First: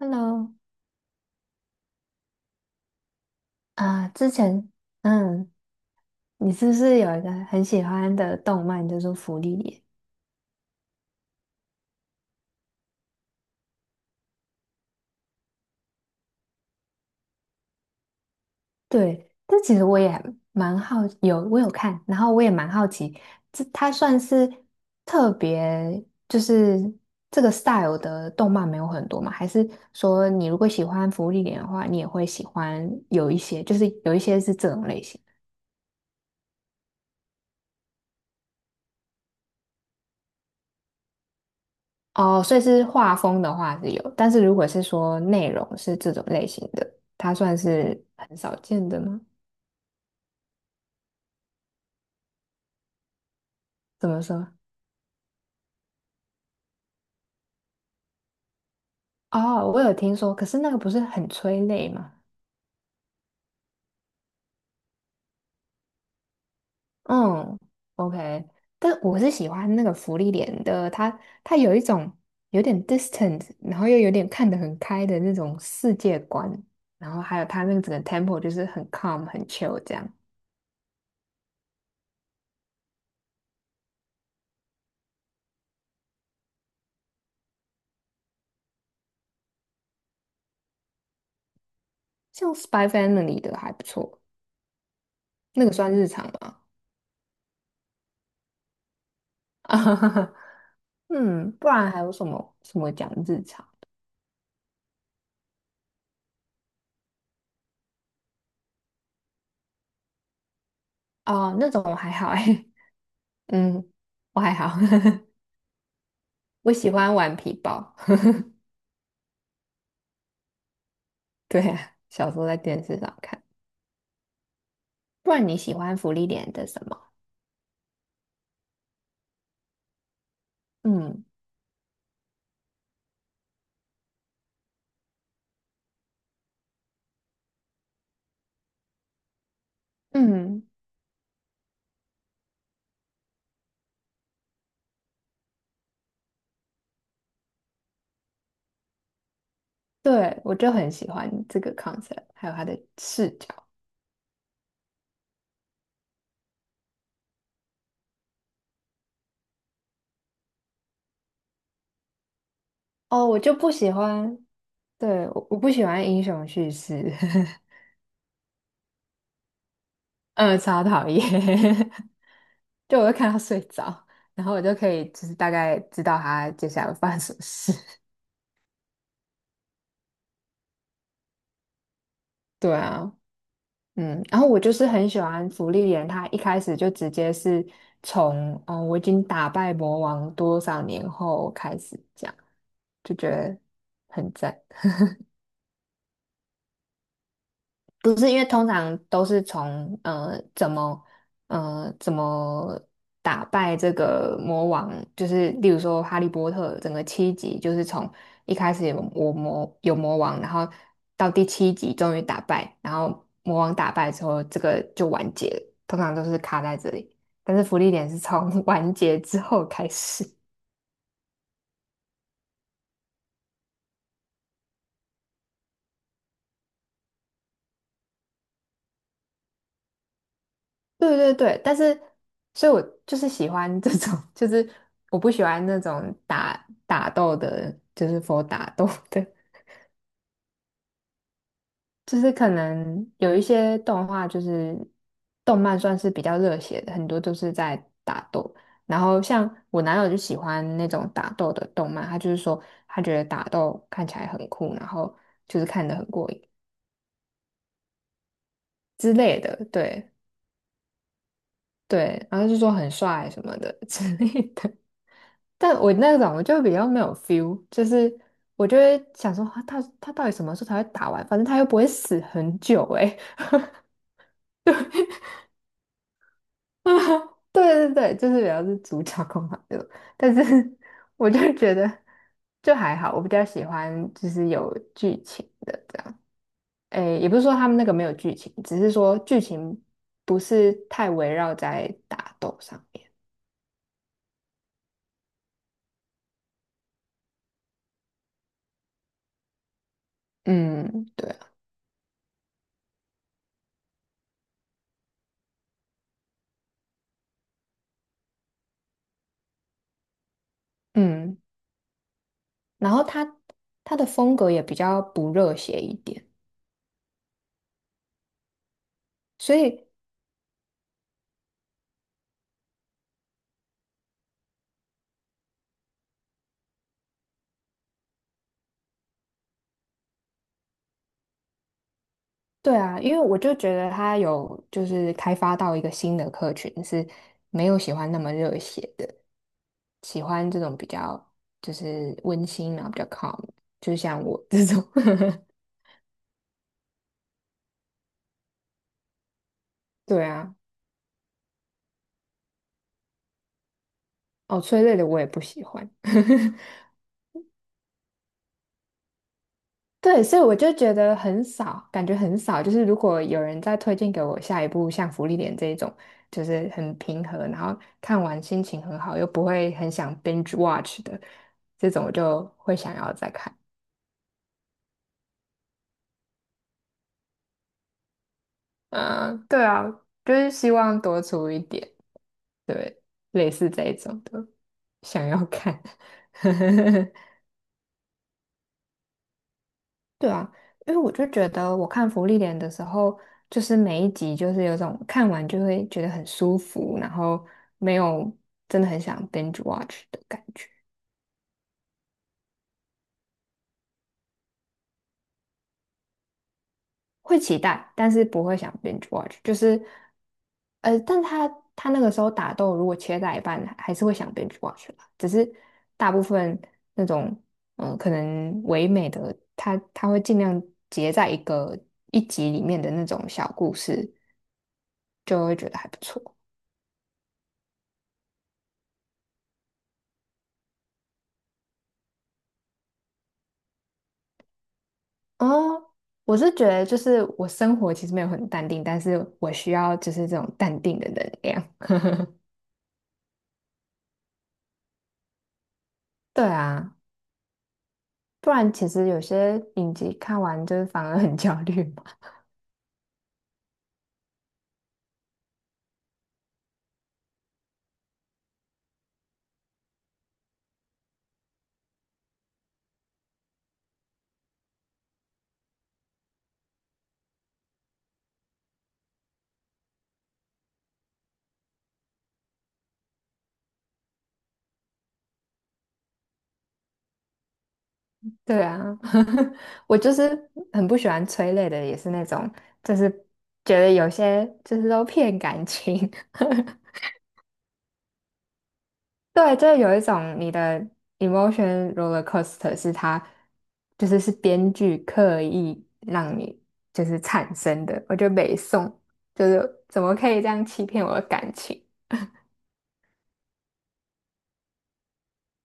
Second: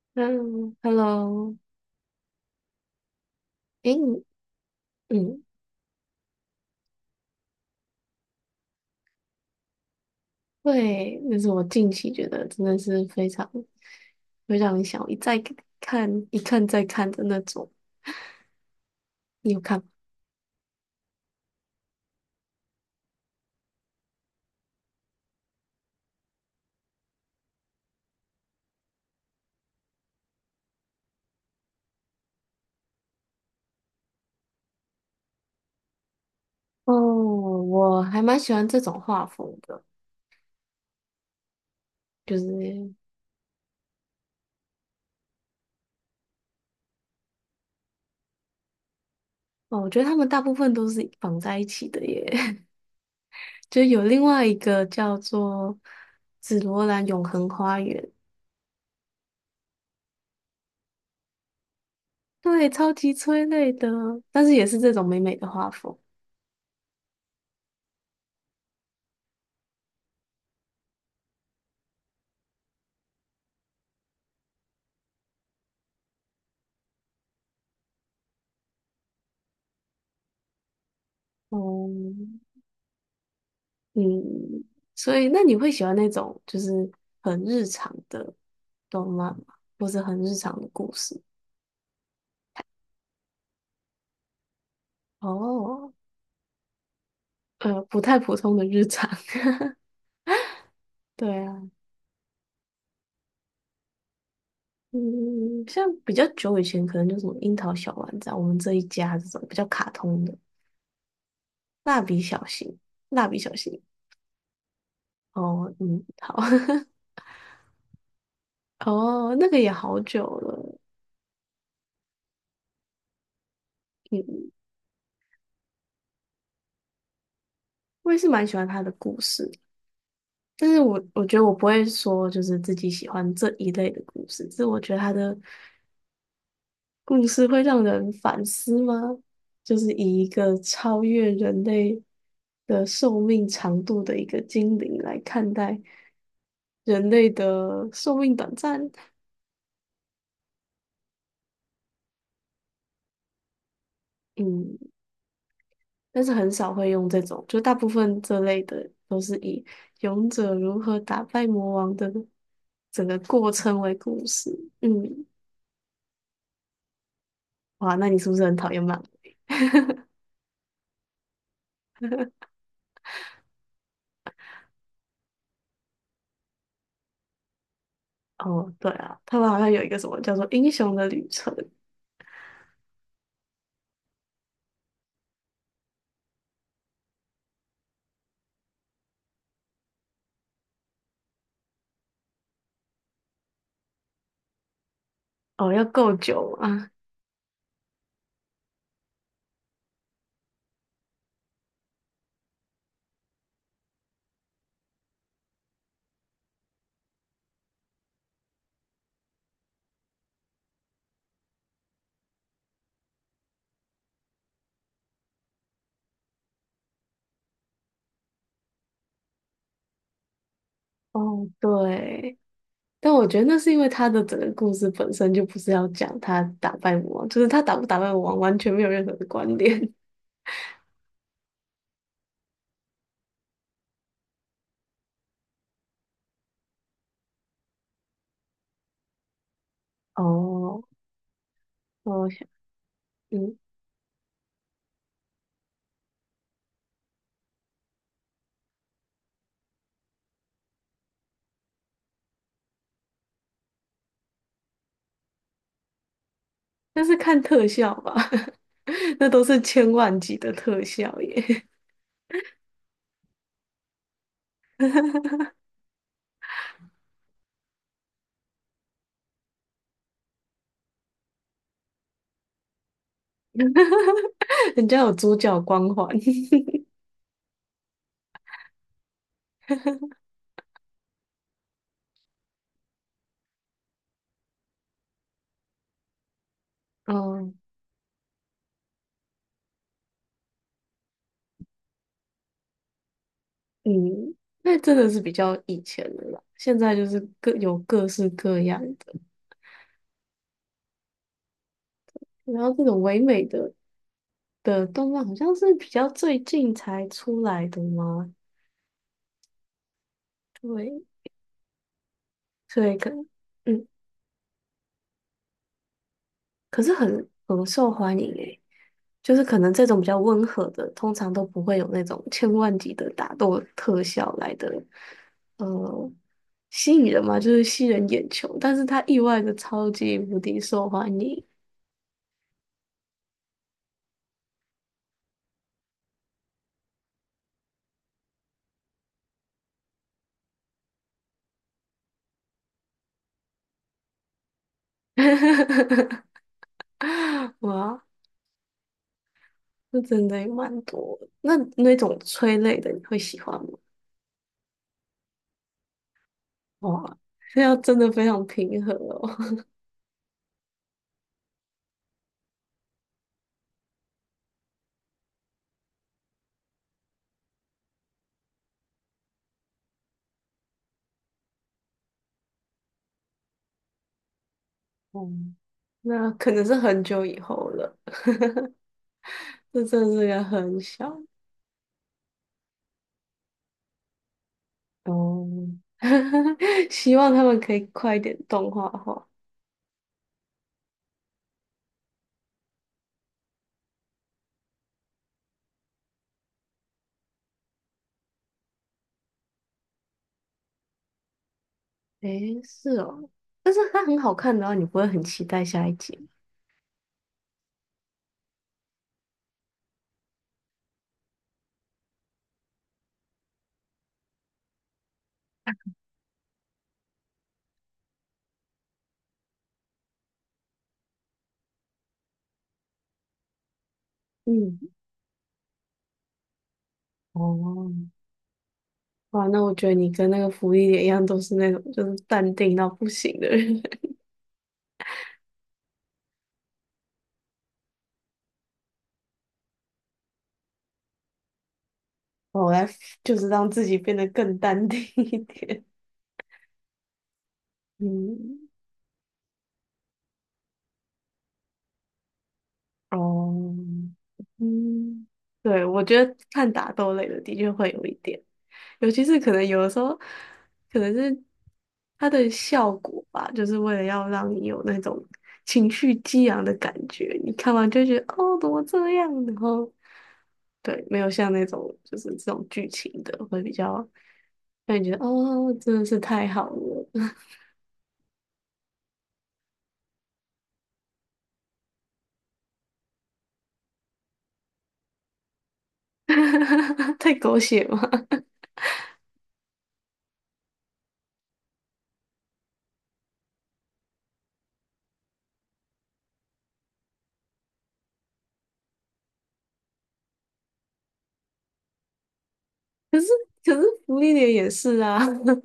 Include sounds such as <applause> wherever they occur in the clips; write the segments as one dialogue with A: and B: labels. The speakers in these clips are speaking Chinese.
A: Hello，
B: 嗯，Hello,诶，
A: 啊，
B: 你
A: 之前，
B: 嗯，
A: 嗯，你是不是有一个很喜欢的动漫叫做《芙莉莲》？
B: 对，那是我近期觉得真的是非常想一再一看再看的那种。
A: 对，
B: 你
A: 这
B: 有
A: 其
B: 看
A: 实
B: 吗？
A: 我也蛮好，我有看，然后我也蛮好奇，这它算是特别，就是这个 style 的动漫没有很多嘛？还是说你如果喜欢《芙莉莲》的话，你也会喜欢有一些，就是有一些是这种类型？
B: 哦，我还蛮喜欢这种画风的，就
A: 哦，所以是
B: 是
A: 画风的话是有，但是如果是说内容是这种类型的，它算是很少见的吗？
B: 哦，我觉得他们大部分都是绑在一起的耶。<laughs> 就有
A: 怎么
B: 另外
A: 说？
B: 一个叫做《紫罗兰永恒花园》，
A: 哦，我有听说，可是那个不是很催泪吗？
B: 对，超级催泪的，但是也是这种美美的画风。
A: 嗯，OK，但我是喜欢那个福利脸的，它有一种有点 distant，然后又有点看得很开的那种世界观，然后还有它那个整个 tempo 就是很 calm 很 chill 这样，
B: 哦，嗯，所以那你会喜欢那种就是很日常的动漫吗？或是很日常的故事？
A: 像 Spy Family 的还不错，那个算
B: 哦，
A: 日常吗？
B: 不太普通的日常。<laughs>
A: <laughs>
B: 对
A: 嗯，
B: 啊，
A: 不然还有什么什么讲日常
B: 嗯，像比较久以前可能就什么樱桃小丸子啊，我们这一家这种比较卡通的，
A: 哦，那种我
B: 蜡
A: 还
B: 笔
A: 好
B: 小
A: 哎，
B: 新，蜡笔
A: <laughs>
B: 小新。
A: 嗯，我还好，<laughs>
B: 哦，嗯，好，
A: 我喜欢玩皮包，
B: <laughs> 哦，那个也好久了，
A: <laughs> 对啊，小时候在电视上看。
B: 嗯，
A: 不然你喜欢福利点的什么？
B: 我也是蛮喜欢他的故事。但是我
A: 嗯
B: 我觉得我不会说就是自己喜欢这一类的故事，只是我觉得他的故事会让人反思吗？就是以一个
A: 嗯，
B: 超越人类的寿命长度的一个精灵来看待人类的寿命短暂，
A: 对，我就很喜欢这个 concept，还有它的视角。
B: 嗯，但是很少会用这种，就大部分这类的都是以勇者如何打败魔王的整个
A: 哦，我
B: 过
A: 就不
B: 程
A: 喜
B: 为故
A: 欢，
B: 事，嗯，
A: 对，我不喜欢英雄叙事，
B: 哇，那你是不是很讨厌漫画？
A: <laughs> 嗯，超讨厌，<laughs> 就我会看到睡着，然后我就可以就是大概知道他接下来会发生什么事。<laughs>
B: 哦，对啊，他们好像有一个什么叫做《英雄的旅程》，
A: 对啊，嗯，然后我就是很喜欢芙莉莲，她一开始就直接是从"嗯、我已经打败魔王多少年后"开始讲，就觉得很赞。
B: 哦，要够久啊。
A: 不是，因为通常都是从怎么打败这个魔王，就是例如说《哈利波特》整个七集，就是从一开始有魔王，然后到第七集终于打败，然后魔王打败之后，这个就完结了，通常都是卡在这里。但是福利点是从 <laughs> 完结之后开始。
B: 哦，对，但我觉得那是因为他的整个故事本身就不是要讲他打败魔王，就是他打不打败魔王完全没有任何的关联。
A: 对对对，但是，所以我就是喜欢这种，<laughs> 就是我不喜欢那种打斗的，就是 打斗的，
B: <laughs> 哦，
A: 就
B: 我
A: 是
B: 想，
A: 可能有一
B: 嗯，
A: 些动画，就是动漫算是比较热血的，很多都是在打斗。然后像我男友就喜欢那种打斗的动漫，他就是说他觉得打斗看起来很酷，然后就是看得很过瘾
B: 但是看特效吧，
A: 之
B: <laughs> 那
A: 类
B: 都是
A: 的，
B: 千
A: 对
B: 万级的特效耶，
A: 对，然后就说很帅什么的 <laughs> 之类的。但我那种我就比较没有 feel，就是我就会想说，啊他到底什么时候才会打完？反正他又不会死很久哎、欸，
B: <laughs> 人家有主角光环。
A: <laughs>
B: <laughs>
A: 哎，对对对，就是比较是主角控嘛，就，但是 <laughs> 我就觉得就还好，我比较喜欢就是有剧情的这样，诶，也不是说
B: 嗯
A: 他们那个没有剧情，只是说剧情不是太围绕在打斗上面，
B: 嗯，那真的是比较以前的啦，现在就是各有各式各样的，
A: 嗯，对啊，
B: 然后这种唯美的动漫好像是比较最近才出来的吗？对，
A: 嗯，
B: 所
A: 然
B: 以
A: 后
B: 可
A: 他
B: 嗯，
A: 他的风格也比较不热血一点。
B: 可是很受欢迎诶，就是
A: 所
B: 可能这
A: 以
B: 种比较温和的，通常都不会有那种千万级的打斗特效来的，呃，吸引人嘛，就是吸人眼球，但是它意外的超级无敌受欢迎，
A: 对啊，因为我就觉得他有就是开发到一个新的客群，是没有喜欢那么热血的，喜欢这种比较就是温馨然后比较 calm，就像我这种。<laughs>
B: <laughs> 哇，那
A: 对
B: 真的也
A: 啊，
B: 蛮多的那那种催泪的你会喜欢吗？
A: 哦，催泪的我也不喜欢。<laughs>
B: 哇，这要真的非常平和哦，
A: 对，所以我就觉得很少，感觉很少。就是如果有人再推荐给我下一部像《福利点》这一种，就是很平和，然后看完心情很好，又不会很想 binge watch 的这种，我就会想要再看。
B: <laughs> 嗯，那可能是很久以后了。
A: 嗯，对
B: 这
A: 啊，
B: 真的是
A: 就
B: 个
A: 是希
B: 很
A: 望多
B: 小，
A: 出一点，对，类似这一种的，想要
B: 哦，
A: 看。
B: <laughs>
A: <laughs>
B: 希望他们可以快一点动画化。
A: 对啊，因为我就觉得我看福利莲的时候，就是每一集就是有种看完就会觉得很舒服，然后没有真的很想 binge watch 的感觉。
B: 诶，是哦，但是它很好看的话，你不会很期待下一集吗
A: 会期待，但是不会想 binge watch，就是，但他那个时候打斗如果切在一半，还是会想 binge watch 啦。只是大部分那种，可能唯美的，他会尽量结在一个一集里面的那种小故事，
B: 嗯，
A: 就会觉得还不错。
B: 哦，哇，那我觉得你跟那个福利点一样，都是那种就是淡定到不行的人。
A: 哦，我是觉得就是我生活其实没有很淡定，但是我需要就是这种淡定的能量。
B: <laughs> 我来就是让自己变得更淡定一点。
A: 对啊，不
B: 嗯
A: 然其实有些影集看完就是反而很焦虑。
B: 哦，嗯，对，我觉得看打斗类的的确会有一点。尤其是可能有的时候，可能是它的效果吧，就是为了要让你有那种情绪激昂的感觉。你看完就会觉得哦，怎么这样？然后对，没有像那种就是这种剧情的会比较觉得哦，真的是太好了，
A: 对啊，<laughs> 我就是很不喜欢催泪的，也是那种，就是觉得有些就是都骗感情。<laughs>
B: <laughs> 太狗血嘛。<laughs>
A: 对，就是有一种你的 emotion roller coaster 是它就是是编剧刻意让你就是产生的，我觉得北宋就是怎么可以这样欺骗我的感情？
B: 可是福利点也是啊，<laughs>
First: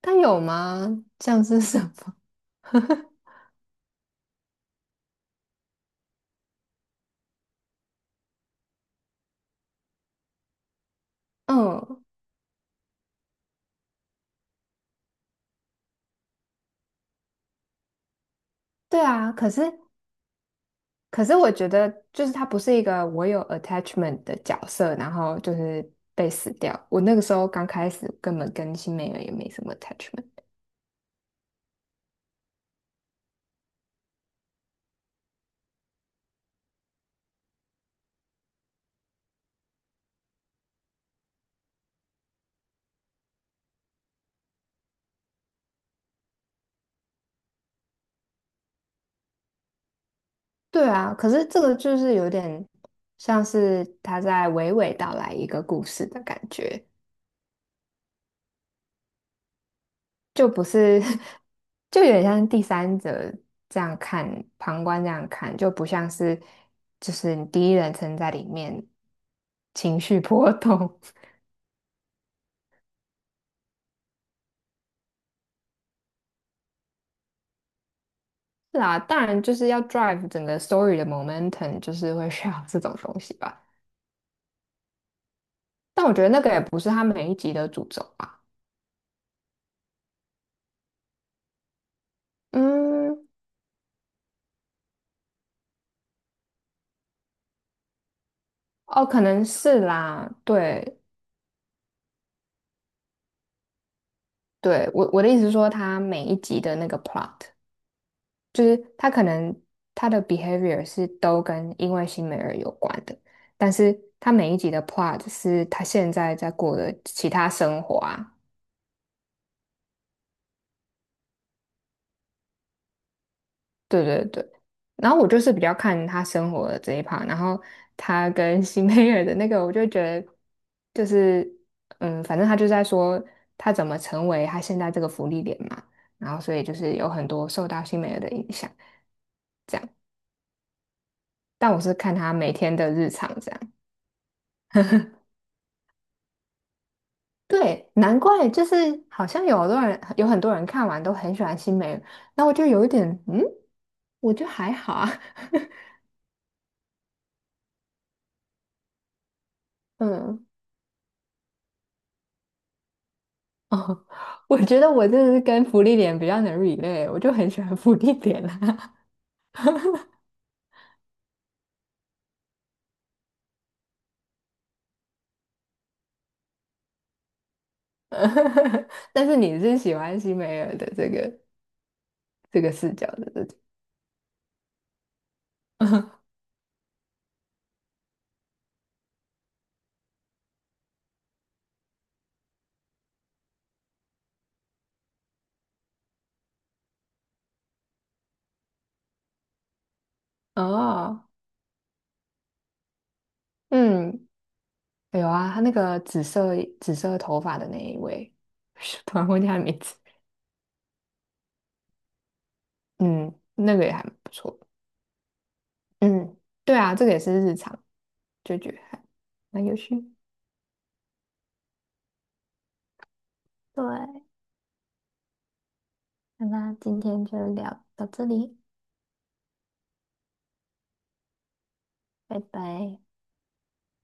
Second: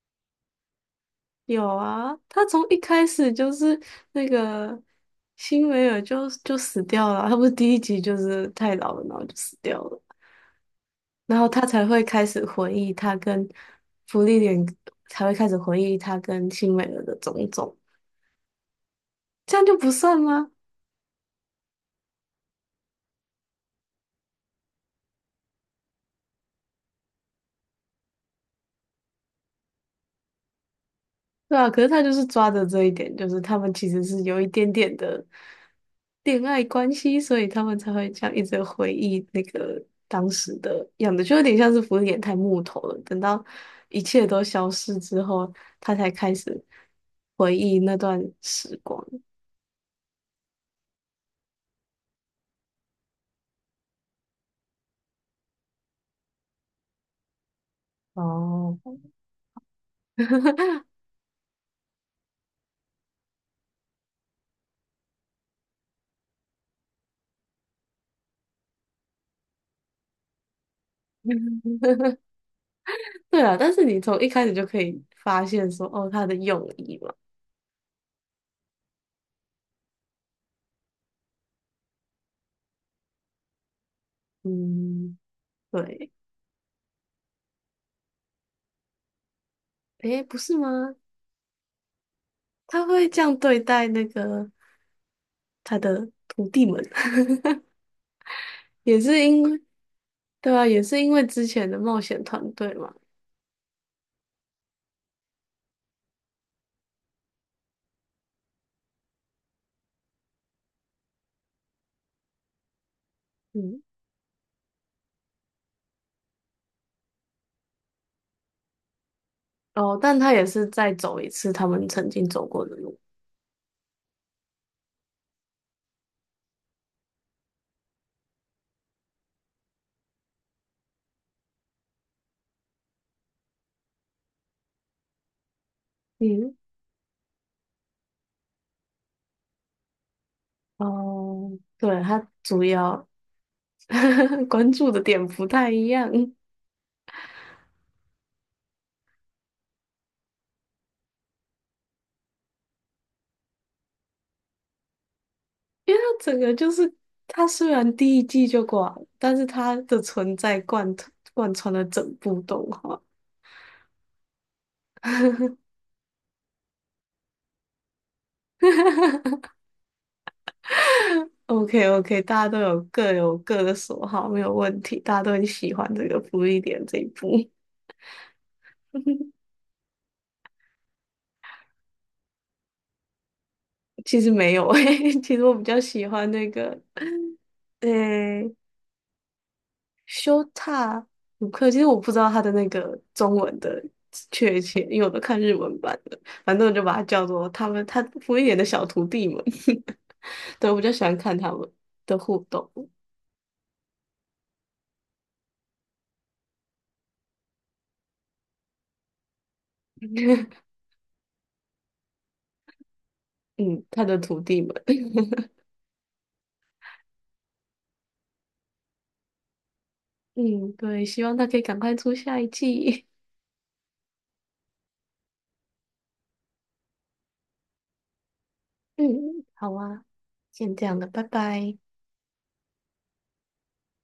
A: 但有吗？像是
B: 有
A: 什
B: 啊，
A: 么？
B: 他从一开
A: <laughs>
B: 始就是那个辛维尔就死掉了啊他不是第一集就是太老了，然后就死掉了，然后他才会
A: 嗯，
B: 开始回忆他跟芙莉莲，才会开始回忆他跟辛维尔的种种，
A: 对啊，可
B: 这
A: 是。
B: 样就不算吗？
A: 可是我觉得，就是他不是一个我有 attachment 的角色，然后就是被死掉。我那个时候刚开始根本跟新美人也没什么 attachment。
B: 对啊，可是他就是抓着这一点，就是他们其实是有一点点的恋爱关系，所以他们才会这样一直回忆那个当时的样子，就有点像是福原太木头了。等到一切都消失之后，他才开始回忆那段时光。
A: 对啊，可是这个就是有点像是他在娓娓道来一个故事的感觉，
B: 哦，
A: 就不是，<laughs> 就有点像第三者这样看，旁观这样看，就不像是就是你第一人称在里面情绪波动。
B: <laughs> 嗯对啊，但是你从一开始就可以发现说，哦，他的用意嘛，
A: 是啊，当然就是要 drive 整个 story 的 momentum，就是会需要这种东西吧。
B: 嗯，
A: 但
B: 对，
A: 我觉得那个也不是他每一集的主轴吧。
B: 诶，不是吗？他会这
A: 嗯，
B: 样对待那个。他的徒弟们，<laughs> 也
A: 哦，
B: 是
A: 可
B: 因
A: 能
B: 为
A: 是啦。
B: 对啊，也是
A: 对，
B: 因为之前的冒险团队嘛，
A: 对，我的意思是说，他每一集的那个 plot，就是他可能他的 behavior 是都跟因为新美尔有关的，但
B: 嗯，
A: 是他每一集的 plot 是他现在在过的其他生活啊，
B: 哦，但他也是再走一次他们曾经走过的路，
A: 对对对，然后我就是比较看他生活的这一趴，然后他跟 <laughs> 新美尔的那个，我就觉得就是，嗯，反正他就在说他怎么成为他现在这个福利点嘛，然后
B: 嗯，
A: 所以就是有很多受到新美尔的影响，这样。
B: 哦，
A: 但我是
B: 对，
A: 看
B: 他
A: 他每
B: 主
A: 天的
B: 要
A: 日常这样，
B: <laughs> 关注的点不太一样，<laughs> 因为
A: 对，难怪就是好像有很多人看完都很喜欢新美尔，那我就有一点，嗯，我就还好啊，
B: 他整个就是他虽然第一季就挂了，但是他的
A: <laughs>
B: 存
A: 嗯。
B: 在贯穿了整部动画。
A: 哦，我觉得我就是跟福利脸比较能 relate，我就很喜欢福利脸啦。
B: <laughs> OK OK,大家都有各有各的所好，没有问题。大家都很喜欢这个福利点这一部。
A: <laughs> 但是你是喜欢西梅尔的这个视角的，对不对？
B: <laughs> 其实没有诶、<laughs> 其实我比较喜
A: <laughs>
B: 欢那个诶、修塔鲁克。其实我不知道他的那个中文的确切，因为我都看日文版的。反正我就把它叫做他们他福利点的小徒弟们。<laughs> 对，我比较喜欢
A: 哦，
B: 看他们的互动。
A: 嗯，有啊，他那个紫色头发的那一位，<laughs> 突然忘记他的名字。
B: <laughs>
A: 嗯，那
B: 嗯，
A: 个也还
B: 他的
A: 不
B: 徒
A: 错。
B: 弟们。<laughs>
A: 嗯，对啊，这个也是日常，就觉得还蛮有趣。
B: 嗯，对，希望他可以赶快出下一季。
A: 对，那今天就聊到这里，
B: 嗯，好啊，先这样了，拜拜。
A: 拜拜。